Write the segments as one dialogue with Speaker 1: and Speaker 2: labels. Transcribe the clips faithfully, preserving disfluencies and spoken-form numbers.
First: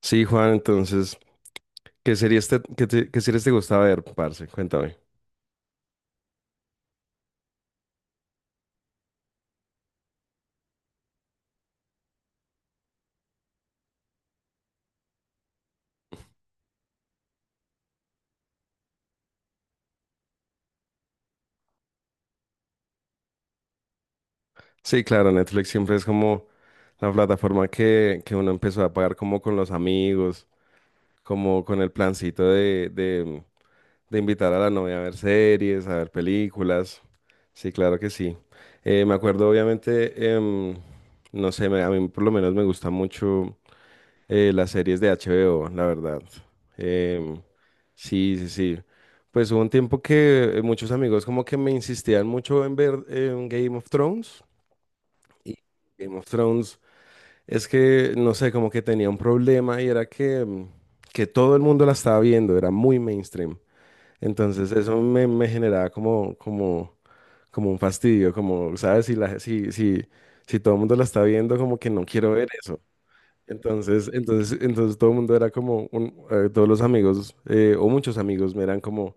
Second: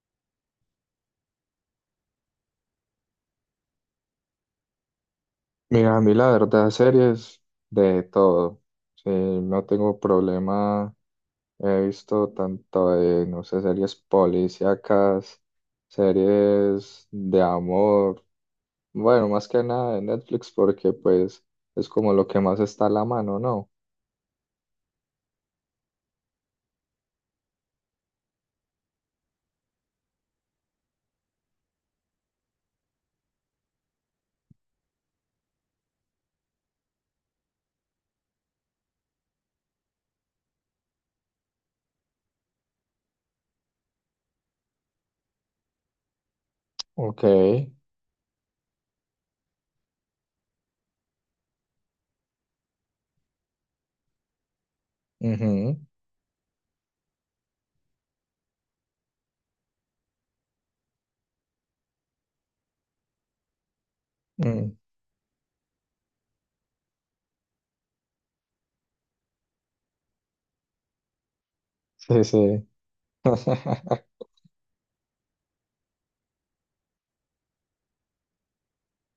Speaker 1: Sí, Juan, entonces, ¿qué series te, qué te- qué series te gusta ver, parce? Cuéntame.
Speaker 2: Mira, a mí la verdad, series de todo. Sí, no tengo problema. He visto tanto de, no sé, series policíacas, series de amor. Bueno, más que nada de Netflix porque pues es como lo que más está a la mano, ¿no?
Speaker 1: Sí, claro, Netflix siempre es como la plataforma que, que uno empezó a pagar como con los amigos, como con el plancito de, de, de invitar a la novia a ver series, a ver películas. Sí, claro que sí. Eh, me acuerdo, obviamente, em, no sé, me- a mí por lo menos me gusta mucho. Eh, las series de H B O, la verdad.
Speaker 2: Ok,
Speaker 1: Em,
Speaker 2: ujú,
Speaker 1: sí, sí, sí. Pues hubo un tiempo que eh, muchos amigos como que me insistían mucho en ver em, Game of Thrones. Y Game of Thrones es que, no sé, como que tenía un problema y era que, em, que todo el mundo la estaba viendo, era muy mainstream. Entonces
Speaker 2: mm,
Speaker 1: eso me, me generaba como, como, como un fastidio, como, ¿sabes? Si, la, si, si, si todo el mundo la está viendo, como que no
Speaker 2: sí,
Speaker 1: quiero ver
Speaker 2: sí.
Speaker 1: eso. Entonces, entonces, entonces todo el mundo era como, un- eh, todos los amigos, eh, o muchos amigos, me eran como,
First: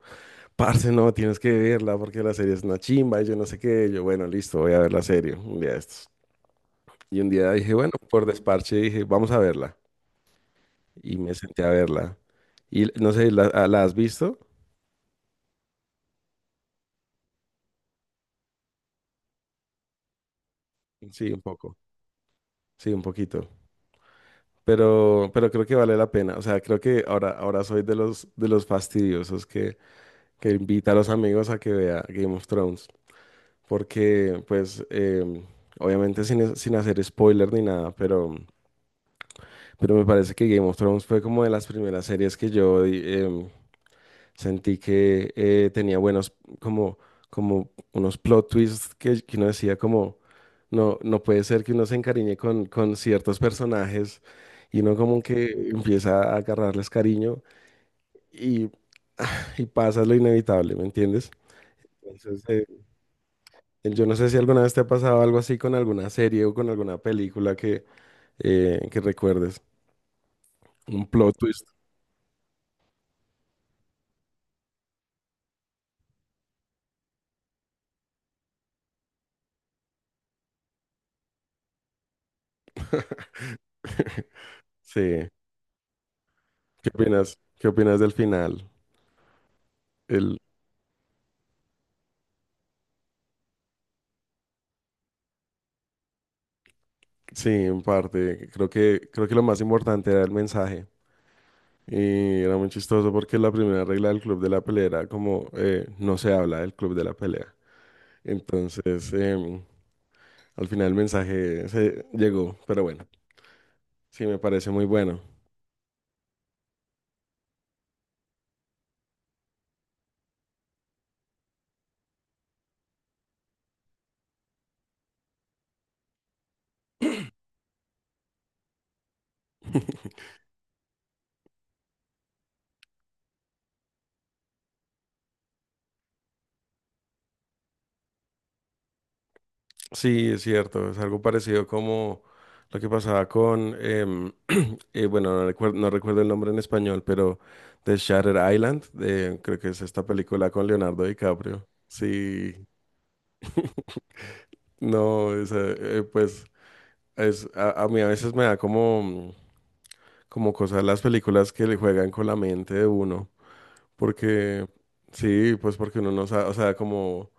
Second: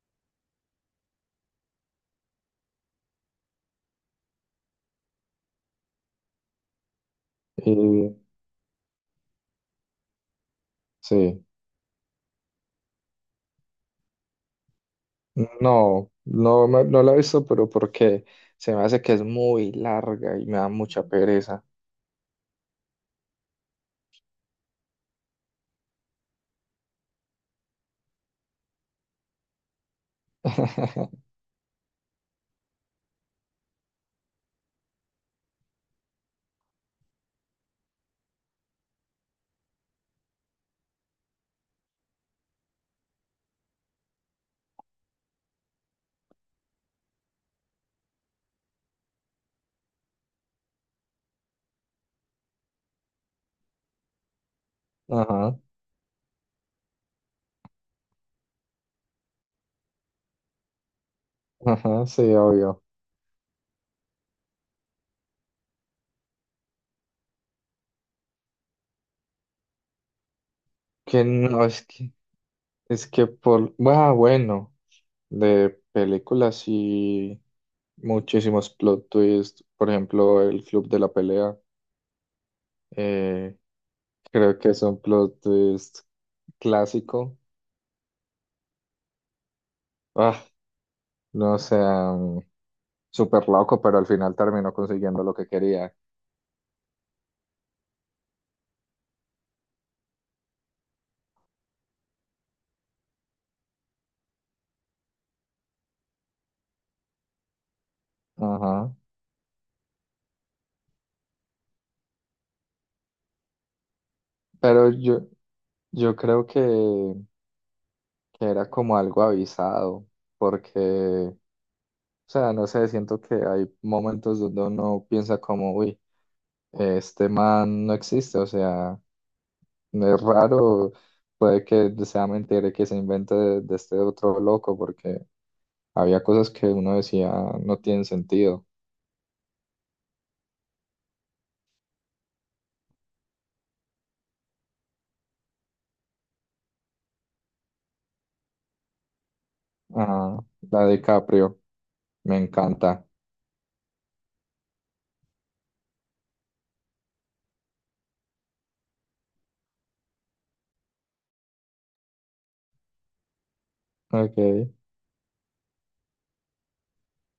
Speaker 1: parce, no, tienes que verla porque la serie es una chimba y yo no sé qué. Yo, bueno, listo, voy a ver la serie un día de estos. Y un día dije, bueno,
Speaker 2: Y
Speaker 1: por desparche dije, vamos a verla. Y me
Speaker 2: sí.
Speaker 1: senté a verla. Y no sé, ¿la, a- la has visto?
Speaker 2: No, no, me- no la he visto, pero porque se me hace que es muy larga y me da mucha
Speaker 1: Sí, un
Speaker 2: pereza.
Speaker 1: poco. Sí, un poquito. Pero, pero creo que vale la pena. O sea, creo que ahora, ahora soy de los, de los fastidiosos que, que invita a los amigos a que vea Game of Thrones. Porque pues eh, obviamente sin, sin hacer spoiler ni nada, pero, pero me parece que Game of Thrones fue como de las primeras series que yo di- em, sentí que eh, tenía buenos, como, como unos plot twists que, que uno decía como, no, no puede ser que uno se encariñe con, con ciertos personajes y uno como
Speaker 2: Ajá,
Speaker 1: que empieza a agarrarles cariño y, y pasa lo inevitable, ¿me entiendes?
Speaker 2: ajá, sí,
Speaker 1: Entonces,
Speaker 2: obvio.
Speaker 1: yo no sé si alguna vez te ha pasado algo así con alguna serie o con alguna película que, eh, que recuerdes. Un
Speaker 2: Que
Speaker 1: plot twist.
Speaker 2: no, es que, es que por, ah, bueno, de películas y muchísimos plot twists, por ejemplo, El Club de la Pelea, eh, creo que es
Speaker 1: Sí.
Speaker 2: un
Speaker 1: ¿Qué
Speaker 2: plot twist
Speaker 1: opinas?
Speaker 2: clásico.
Speaker 1: ¿Qué opinas del final? El,
Speaker 2: Ah, no sé, mm, súper loco, pero al final terminó consiguiendo lo que quería.
Speaker 1: sí, en parte. Creo que, creo que lo más importante era el mensaje. Y era muy chistoso porque la primera regla del club de la pelea era como eh, no se habla del club de la pelea.
Speaker 2: Ajá,
Speaker 1: Entonces, em, al final el mensaje se llegó. Pero bueno, sí, me parece muy
Speaker 2: pero
Speaker 1: bueno.
Speaker 2: yo, yo creo que, que era como algo avisado, porque... O sea, no sé, siento que hay momentos donde uno piensa como, uy, este man no existe, o sea, no es raro, puede que sea mentira y que se invente de, de este otro loco, porque había cosas que uno decía no tienen sentido.
Speaker 1: Sí, es cierto, es algo parecido como lo que pasaba con, em, eh, bueno, no recuerdo, no recuerdo el nombre en español, pero de Shutter Island, de- creo que es esta
Speaker 2: Ah,
Speaker 1: película con
Speaker 2: la de
Speaker 1: Leonardo
Speaker 2: Caprio,
Speaker 1: DiCaprio.
Speaker 2: me
Speaker 1: Sí,
Speaker 2: encanta.
Speaker 1: no, esa, eh, eh, pues es, a, a mí a veces me da como, como cosas las películas que le juegan con la mente de uno,
Speaker 2: Ok,
Speaker 1: porque sí, pues porque uno no sabe, o sea, como...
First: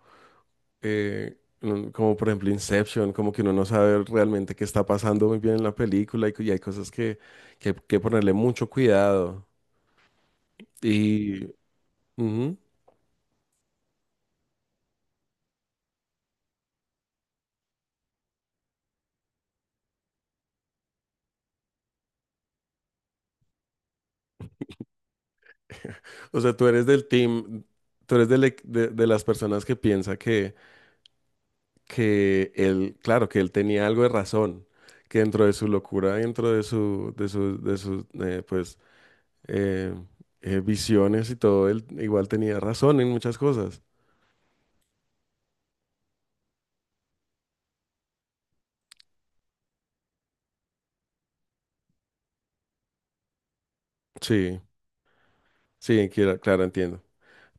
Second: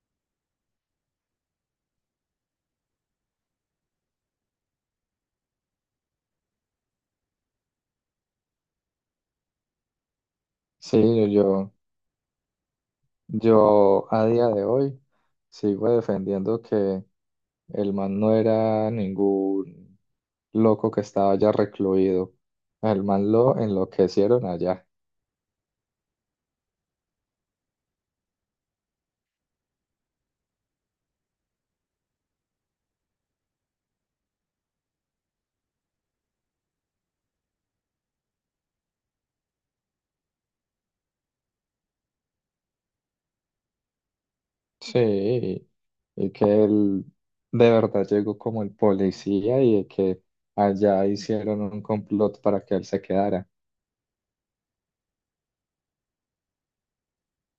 Speaker 1: eh, mm, como por ejemplo Inception, como que uno no sabe realmente qué está pasando muy bien en la película y, cu- y hay cosas que, que, que ponerle mucho cuidado.
Speaker 2: sí,
Speaker 1: Y,
Speaker 2: yo,
Speaker 1: ujú.
Speaker 2: yo a día de hoy sigo defendiendo que el man no era ningún loco que estaba allá recluido. El man lo enloquecieron allá.
Speaker 1: O sea, tú eres del team, tú eres del ec- de, de las personas que piensa que, que él, claro, que él tenía algo de razón, que dentro de su locura, dentro de su, de su, de sus, eh, pues, eh, eh, visiones y todo, él igual tenía razón en muchas cosas.
Speaker 2: Sí, y que él de verdad llegó como el policía y que allá hicieron un complot para que él se quedara.
Speaker 1: Sí, sí, quiera- claro, entiendo.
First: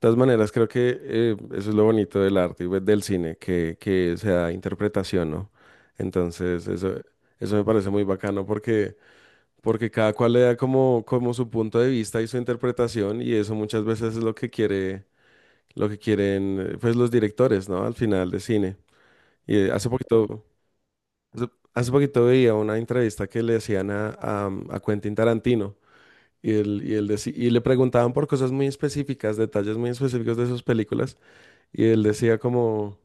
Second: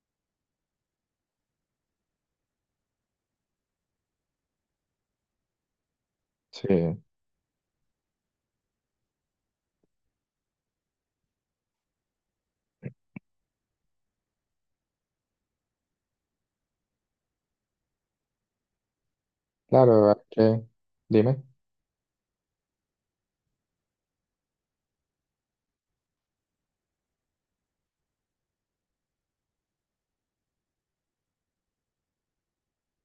Speaker 1: Todas maneras, creo que eh, eso es lo bonito del arte y pues, del cine, que, que sea interpretación, ¿no? Entonces,
Speaker 2: Sí,
Speaker 1: eso, eso me parece muy bacano porque, porque cada cual le da como, como su punto de vista y su interpretación, y eso muchas veces es lo que quiere, lo que quieren, eh, pues, los directores, ¿no? Al final de cine. Y eh, hace
Speaker 2: claro, hay
Speaker 1: poquito,
Speaker 2: que, dime.
Speaker 1: hace, hace poquito veía una entrevista que le hacían a, a, um, a Quentin Tarantino. Y, él, y, él deci- y le preguntaban por cosas muy específicas, detalles muy específicos de sus películas. Y él decía como,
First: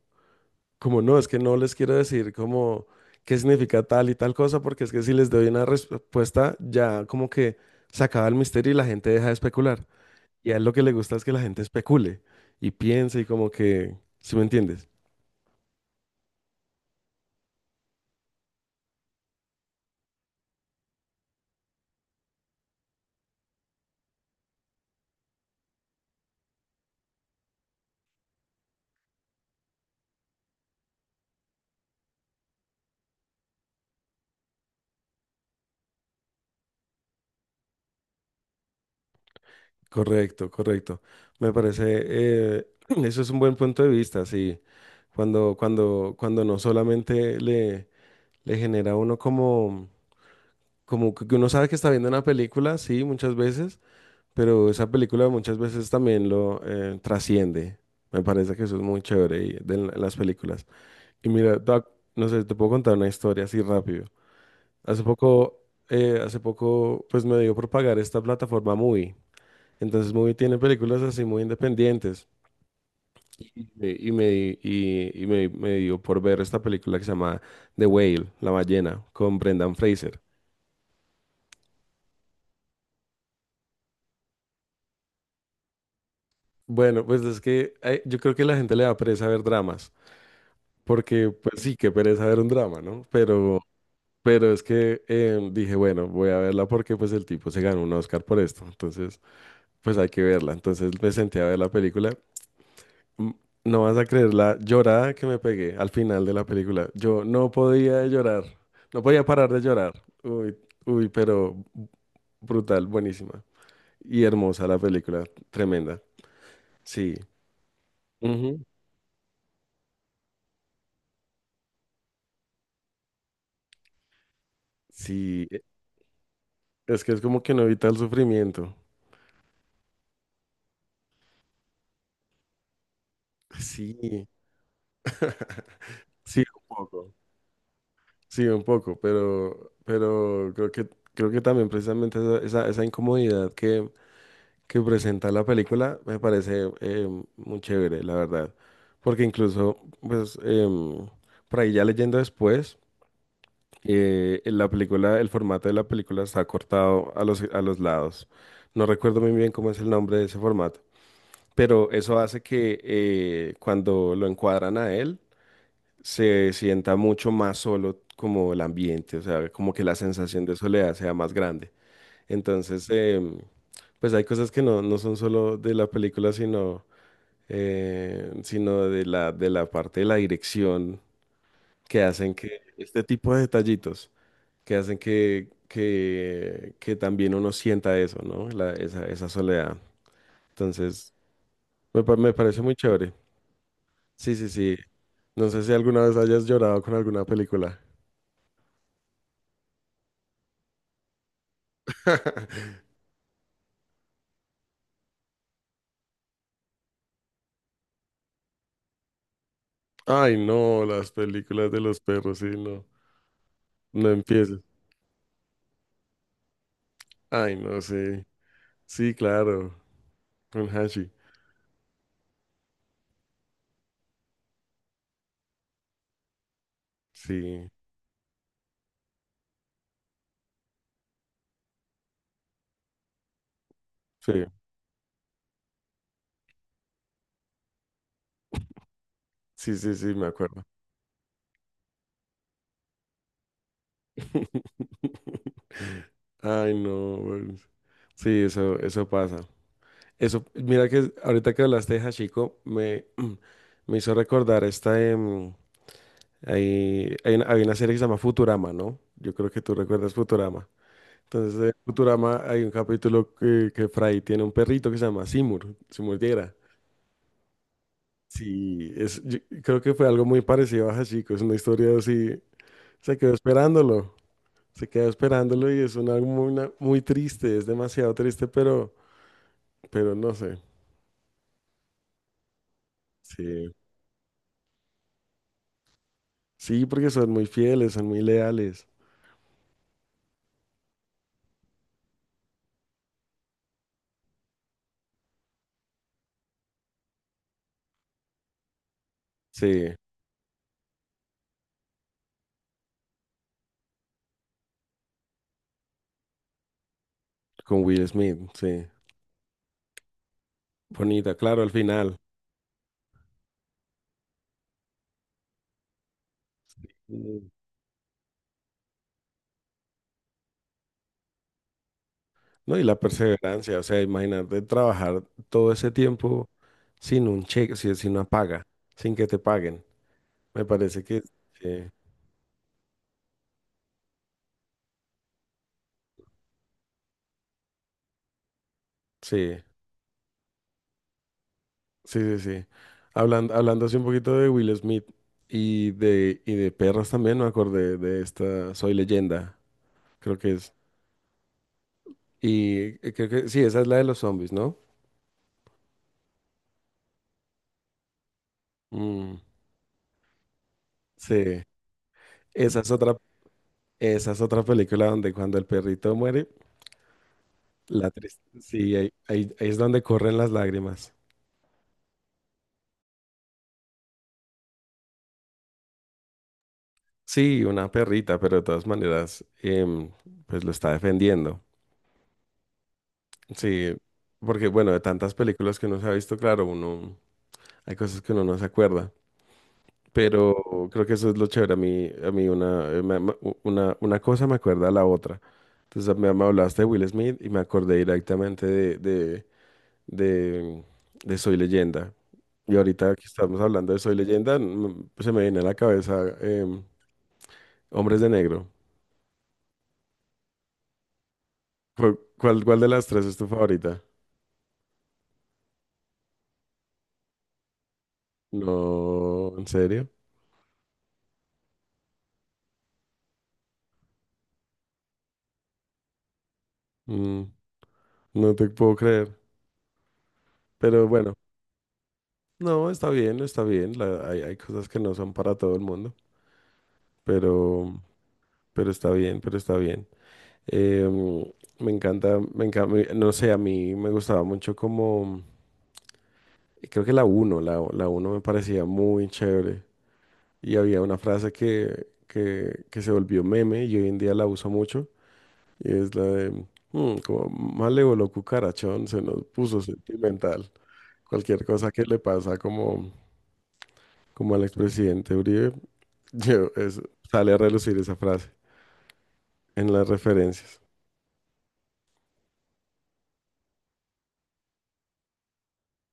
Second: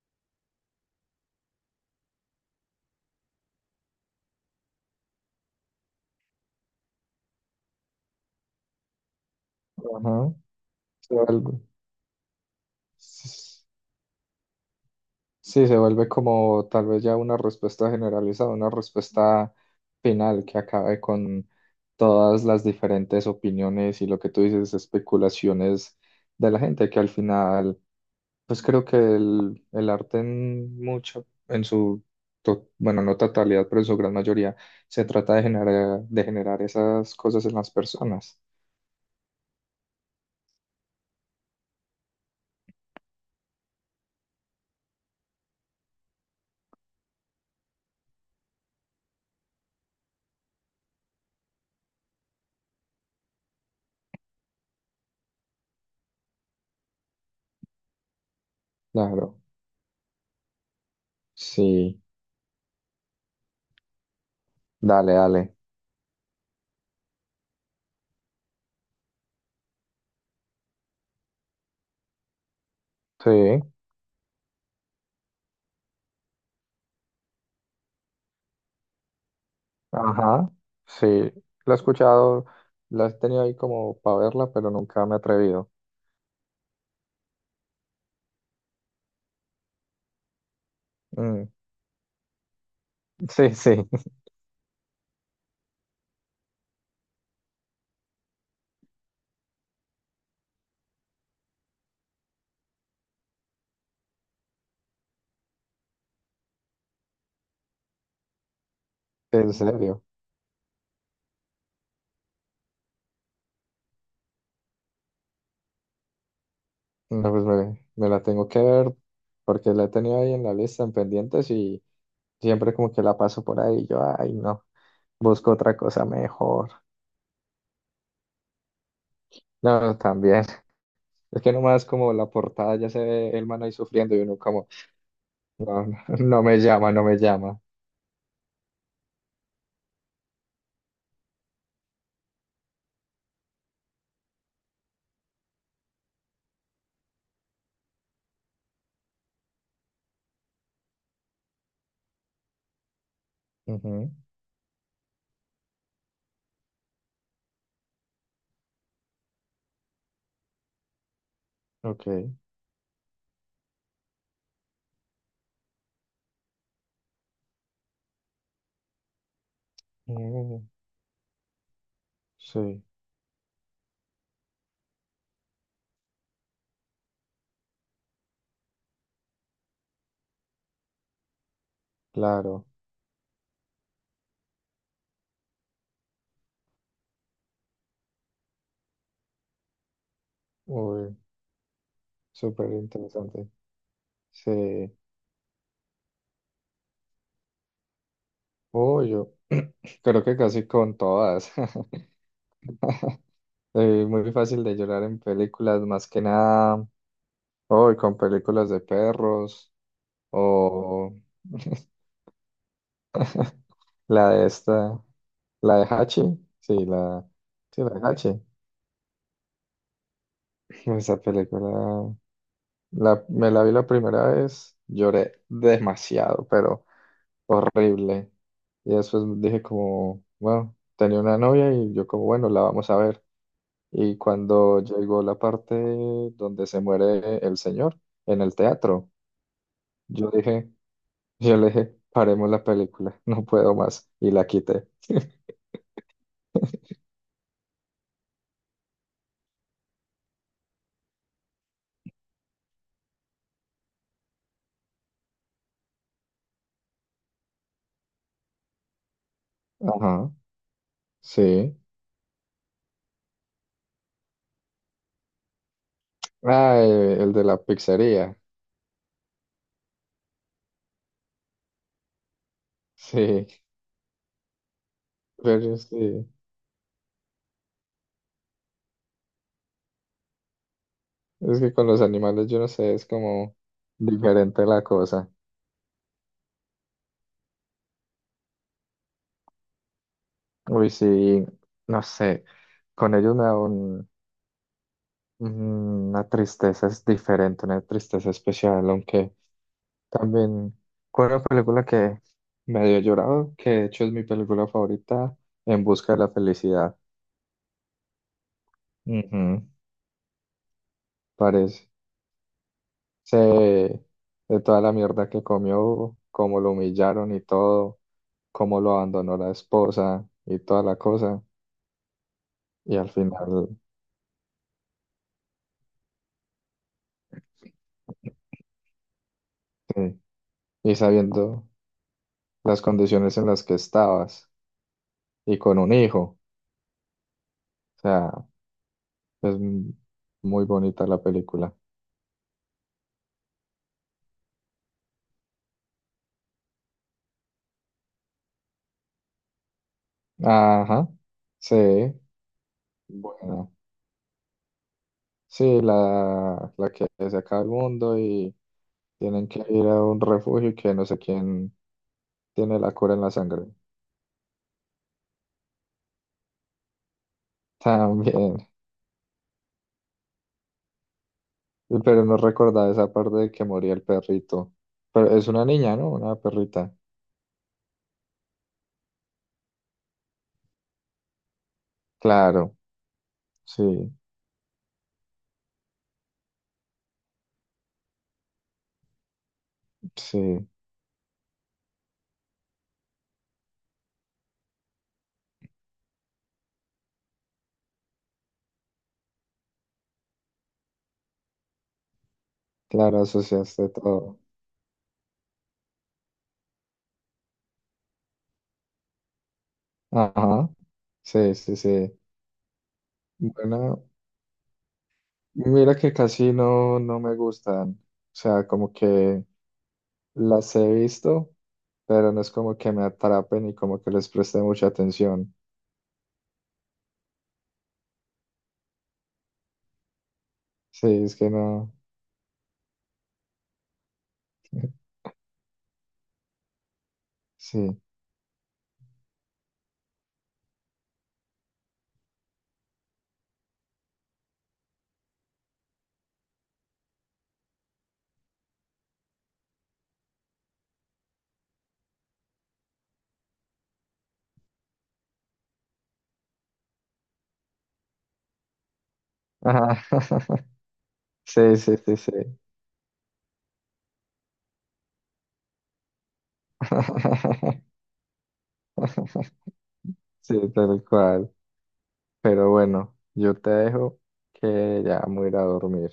Speaker 1: como no, es que no les quiero decir como qué significa tal y tal cosa, porque es que si les doy una respuesta ya como que se acaba el misterio y la gente deja de especular.
Speaker 2: Ajá,
Speaker 1: Y a él lo que le
Speaker 2: sí,
Speaker 1: gusta es que la
Speaker 2: algo.
Speaker 1: gente especule y piense y como que, ¿sí me entiendes?
Speaker 2: Sí, se vuelve como tal vez ya una respuesta generalizada, una respuesta final que acabe con todas las diferentes opiniones y lo que tú dices, especulaciones de la gente, que al final, pues creo que el, el arte en mucho, en su, to- bueno, no totalidad, pero en su gran mayoría, se trata de generar, de generar esas cosas en las personas.
Speaker 1: Correcto, correcto. Me parece, eh, eso es un buen punto de vista, sí. Cuando, cuando, cuando no solamente le, le genera a uno como, como que uno sabe que está viendo una película, sí, muchas veces pero esa película muchas veces también lo eh, trasciende. Me parece que eso es muy
Speaker 2: Claro,
Speaker 1: chévere y- de la- las películas. Y mira, te voy a-
Speaker 2: sí,
Speaker 1: no sé, te puedo contar una historia así rápido. Hace
Speaker 2: dale, dale.
Speaker 1: poco, eh, hace poco, pues me dio por pagar esta plataforma Movie. Entonces Movie tiene películas así muy independientes.
Speaker 2: Sí.
Speaker 1: Y, me, y me di- y- y me- Me dio por ver esta película que se llama The Whale, La ballena, con Brendan Fraser.
Speaker 2: Ajá, sí, la he escuchado, la he tenido ahí como para verla, pero nunca me he atrevido.
Speaker 1: Bueno, pues es que eh, yo creo que la gente le da pereza ver dramas. Porque,
Speaker 2: Mm,
Speaker 1: pues sí, qué pereza ver un drama, ¿no?
Speaker 2: sí,
Speaker 1: Pero,
Speaker 2: sí.
Speaker 1: pero es que eh, dije, bueno, voy a verla porque pues el tipo se ganó un Oscar por esto. Entonces, pues hay que verla. Entonces me senté a ver la película. Mm, No vas a creer la llorada que me pegué al final de la película. Yo no podía de llorar. No podía parar
Speaker 2: ¿En
Speaker 1: de llorar.
Speaker 2: serio?
Speaker 1: Uy, uy, pero brutal, buenísima. Y hermosa la película, tremenda. Sí.
Speaker 2: No, pues me, me la tengo
Speaker 1: Ujú.
Speaker 2: que ver porque la he tenido ahí en la lista en pendientes y siempre como que la paso por ahí y yo, ay, no,
Speaker 1: Sí,
Speaker 2: busco otra cosa mejor.
Speaker 1: es que es como que no evita el sufrimiento.
Speaker 2: No, también. Es que nomás como la portada ya se ve el man ahí
Speaker 1: Sí.
Speaker 2: sufriendo y uno como, no, no
Speaker 1: Sí,
Speaker 2: me
Speaker 1: un
Speaker 2: llama, no
Speaker 1: poco.
Speaker 2: me llama.
Speaker 1: Sí, un poco, pero, pero creo que, creo que también precisamente esa, esa, esa incomodidad que, que presenta la película me parece eh, muy chévere, la verdad. Porque incluso, pues, em, por ahí ya leyendo después,
Speaker 2: Ujú,
Speaker 1: eh, en la película, el formato de la película está cortado a los, a los lados. No recuerdo muy bien cómo es el nombre de ese formato, pero eso
Speaker 2: ok.
Speaker 1: hace que eh, cuando lo encuadran a él, se sienta mucho más solo como el ambiente, o sea, como que la sensación de
Speaker 2: Mm,
Speaker 1: soledad sea más grande.
Speaker 2: sí,
Speaker 1: Entonces, em, pues hay cosas que no, no son solo de la película, sino, eh, sino de la, de la parte de la dirección que hacen que
Speaker 2: claro.
Speaker 1: este tipo de detallitos, que hacen que, que, que también uno sienta eso, ¿no? La- esa, esa soledad. Entonces,
Speaker 2: Uy.
Speaker 1: me, pa- me parece
Speaker 2: Súper
Speaker 1: muy chévere.
Speaker 2: interesante.
Speaker 1: Sí, sí,
Speaker 2: Sí.
Speaker 1: sí. No sé si alguna vez hayas llorado con alguna película.
Speaker 2: Oh, yo creo que casi con todas. Eh, muy fácil de llorar en películas, más que nada. Hoy con películas de perros.
Speaker 1: Ay, no, las
Speaker 2: O
Speaker 1: películas de los perros, sí, no. No
Speaker 2: la de
Speaker 1: empieces.
Speaker 2: esta, la de Hachi. Sí, la,
Speaker 1: Ay, no
Speaker 2: sí, la de
Speaker 1: sé.
Speaker 2: Hachi.
Speaker 1: Sí, claro. Con Hashi.
Speaker 2: Esa película, la, me la vi la primera vez, lloré demasiado, pero
Speaker 1: Sí,
Speaker 2: horrible. Y después dije como, bueno, tenía una novia y yo como, bueno, la vamos a ver. Y
Speaker 1: sí,
Speaker 2: cuando llegó la parte donde se muere el señor en el teatro,
Speaker 1: sí, sí, sí, me
Speaker 2: yo
Speaker 1: acuerdo.
Speaker 2: dije, yo le dije, paremos la película, no puedo más. Y la quité.
Speaker 1: Ay, no. Bueno. Sí, eso, eso pasa. Eso, mira que ahorita que hablaste de Hachiko, me, me hizo recordar esta. Em, hay, hay una, hay una serie que se llama Futurama, ¿no? Yo creo que tú recuerdas
Speaker 2: Ajá,
Speaker 1: Futurama. Entonces, de
Speaker 2: sí.
Speaker 1: Futurama hay un capítulo que, que Fry tiene un perrito que se llama Seymour, Seymour Yera.
Speaker 2: Ah, eh, el de la pizzería.
Speaker 1: Sí, es, yo creo que fue algo muy parecido a Hachiko, es una historia así, se quedó
Speaker 2: Sí,
Speaker 1: esperándolo, se quedó esperándolo
Speaker 2: pero
Speaker 1: y es una
Speaker 2: sí.
Speaker 1: muy, una- muy triste, es demasiado triste, pero, pero no sé,
Speaker 2: Es que con los animales, yo no sé, es como
Speaker 1: sí,
Speaker 2: diferente la cosa.
Speaker 1: sí, porque son muy fieles, son muy leales,
Speaker 2: Uy, sí, no sé. Con ellos me da un- Una tristeza, es diferente, una tristeza especial, aunque...
Speaker 1: sí,
Speaker 2: También fue una película que me dio llorado, que de hecho es mi película favorita, En busca de la felicidad.
Speaker 1: con Will Smith, sí,
Speaker 2: Ujú,
Speaker 1: bonita, claro, al
Speaker 2: parece
Speaker 1: final.
Speaker 2: de toda la mierda que comió, cómo lo humillaron y todo, cómo lo abandonó la esposa y toda la cosa.
Speaker 1: ¿No? Y la
Speaker 2: Y al final,
Speaker 1: perseverancia, o sea, imagínate trabajar todo ese tiempo sin un cheque, si- sin una paga, sin que te paguen.
Speaker 2: sí,
Speaker 1: Me
Speaker 2: y
Speaker 1: parece que
Speaker 2: sabiendo
Speaker 1: eh,
Speaker 2: las condiciones en las que estabas y con un hijo. O sea, es
Speaker 1: sí,
Speaker 2: m- muy bonita la película.
Speaker 1: sí, sí, sí. Hablando, hablando así un poquito de Will Smith y de, y de perros también, me acordé de esta Soy Leyenda, creo que es.
Speaker 2: Ajá, sí,
Speaker 1: Y eh, creo que sí,
Speaker 2: bueno.
Speaker 1: esa es la de los zombies, ¿no?
Speaker 2: Sí, la, la que se acaba el mundo y
Speaker 1: Mm,
Speaker 2: tienen que ir a un refugio que no sé
Speaker 1: sí,
Speaker 2: quién tiene
Speaker 1: esa es
Speaker 2: la cura
Speaker 1: otra,
Speaker 2: en la sangre.
Speaker 1: esa es otra película donde cuando el perrito muere, la
Speaker 2: También,
Speaker 1: tristeza, sí, ahí ahí- ahí es donde corren las lágrimas.
Speaker 2: pero no recordaba esa parte de que moría el perrito. Pero es una niña, ¿no? Una perrita.
Speaker 1: Sí, una perrita, pero de todas maneras, em, pues lo está defendiendo.
Speaker 2: Claro,
Speaker 1: Sí,
Speaker 2: sí,
Speaker 1: porque bueno, de tantas películas que uno se ha visto, claro, uno, hay cosas que uno no se acuerda,
Speaker 2: sí,
Speaker 1: pero creo que eso es lo chévere. A mí, a mí una, eh, me- me- u- una, una cosa me acuerda a la otra. Entonces me, me hablaste de Will Smith y me acordé directamente de, de, de, de Soy Leyenda. Y ahorita
Speaker 2: claro,
Speaker 1: que estamos
Speaker 2: asociaste
Speaker 1: hablando de Soy
Speaker 2: todo.
Speaker 1: Leyenda, mm, se me viene a la cabeza em, Hombres de Negro.
Speaker 2: Ajá, sí, sí, sí.
Speaker 1: ¿Cu- ¿Cuál, cuál de las tres es tu favorita?
Speaker 2: Bueno, mira que casi no, no me gustan. O sea, como que
Speaker 1: No, ¿en serio?
Speaker 2: las he visto pero no es como que me atrapen y como que les preste mucha atención.
Speaker 1: Mm, no te puedo creer. Pero
Speaker 2: Sí,
Speaker 1: bueno,
Speaker 2: es que no.
Speaker 1: no, está bien, está bien. La- hay, hay cosas que no son para todo el mundo, pero,
Speaker 2: Sí.
Speaker 1: pero está bien, pero está bien. Em, Me encanta, me encanta, no sé, a mí me gustaba mucho como, creo que la uno, la, la uno me parecía muy chévere. Y había una frase que, que, que se volvió meme y hoy en día la uso mucho. Y es la de, mm, como malévolo cucarachón, se nos puso
Speaker 2: Ajá.
Speaker 1: sentimental. Cualquier
Speaker 2: Sí,
Speaker 1: cosa
Speaker 2: sí,
Speaker 1: que
Speaker 2: sí,
Speaker 1: le
Speaker 2: sí.
Speaker 1: pasa como, como al expresidente Uribe, yo- es- sale a relucir esa frase en las
Speaker 2: Sí,
Speaker 1: referencias.
Speaker 2: tal cual. Pero bueno, yo te dejo que ya me voy a ir a dormir.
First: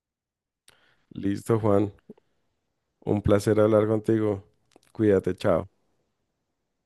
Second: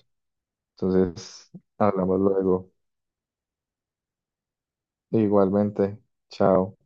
Speaker 2: Entonces,
Speaker 1: Listo, Juan,
Speaker 2: hablamos luego.
Speaker 1: un placer hablar contigo. Cuídate, chao.
Speaker 2: Igualmente. Chao.